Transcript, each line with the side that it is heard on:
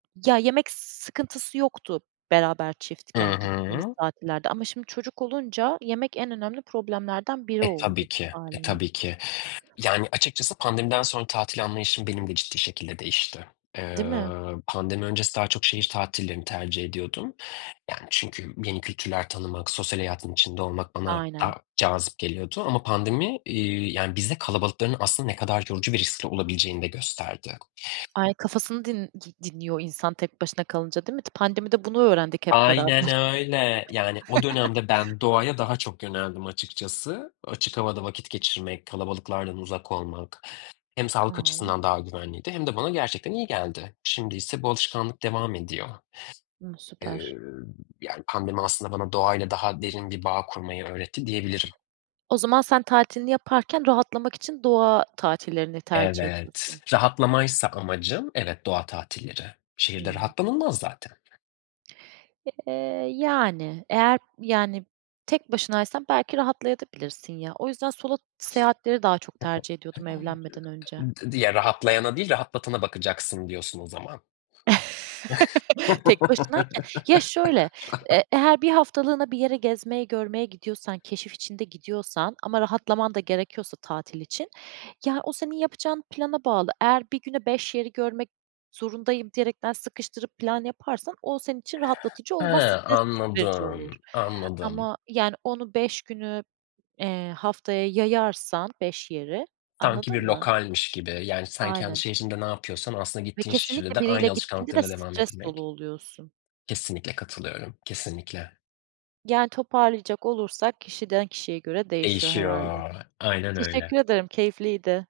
right: Ya, yemek s sıkıntısı yoktu, beraber,
left: Hı
right: çiftken gittiğimiz
left: hı.
right: tatillerde. Ama şimdi çocuk olunca, yemek en önemli problemlerden biri
left: E,
right: oldu,
left: tabii ki. E,
right: hâliyle.
left: tabii ki. Yani, açıkçası pandemiden sonra tatil anlayışım, benim de ciddi şekilde değişti. Eee,
right: Değil mi?
left: pandemi öncesi daha çok şehir tatillerini tercih ediyordum. Yani, çünkü yeni kültürler tanımak, sosyal hayatın içinde olmak, bana
right: Aynen.
left: daha cazip geliyordu ama pandemi, iii, yani, bize kalabalıkların aslında ne kadar yorucu ve riskli olabileceğini de gösterdi.
right: Ay, kafasını din di dinliyor insan, tek başına kalınca, değil mi? T pandemide bunu öğrendik hep beraber.
left: Aynen öyle. Yani, o dönemde ben doğaya daha çok yöneldim, açıkçası. Açık havada vakit geçirmek, kalabalıklardan uzak olmak; hem sağlık
right: Tamam.
left: açısından, daha güvenliydi, hem de bana gerçekten iyi geldi. Şimdiyse bu alışkanlık devam ediyor.
right: Imm, süper.
left: Iıı, yani, pandemi aslında bana doğayla daha derin bir bağ kurmayı öğretti, diyebilirim.
right: O zaman sen tatilini yaparken, rahatlamak için, doğa tatillerini tercih
left: Evet.
right: ediyorsun.
left: Rahatlamaysa amacım; evet, doğa tatilleri. Şehirde
right: Hımm.
left: rahatlanılmaz zaten.
right: Eee, yani. Eğer yani tek başınaysan, belki rahatlayabilirsin de ya. O yüzden solo seyahatleri daha çok tercih ediyordum, evlenmeden önce.
left: I d diye rahatlayana değil, rahatlatana bakacaksın, diyorsun o zaman.
right: Tek başınayken. Ya şöyle, eee, eğer 1 haftalığına bir yere gezmeye, görmeye gidiyorsan; keşif içinde gidiyorsan ama rahatlaman da gerekiyorsa tatil için, ya o senin yapacağın plana bağlı. Eğer 1 güne 5 yeri görmek zorundayım diyerekten; sıkıştırıp plan yaparsan o senin için rahatlatıcı
left: He,
right: olmaz, stres verici olur
left: anladım, anladım.
right: ama yani onu, 5 günü, eee, haftaya yayarsan 5 yeri,
left: Sanki bir
right: anladın mı?
left: lokalmiş gibi. Yani, sen kendi
right: Aynen.
left: şehrinde ne yapıyorsan, aslında
right: Ve
left: gittiğin şehirde
right: kesinlikle,
left: de,
right: biriyle
left: aynı
right: gittiğinde de,
left: alışkanlıklarına devam
right: stres dolu
left: etmek.
right: oluyorsun.
left: Kesinlikle katılıyorum, kesinlikle.
right: Yani toparlayacak olursak, kişiden kişiye göre değişiyor, herhâlde.
left: Değişiyor, aynen öyle.
right: Teşekkür ederim, keyifliydi.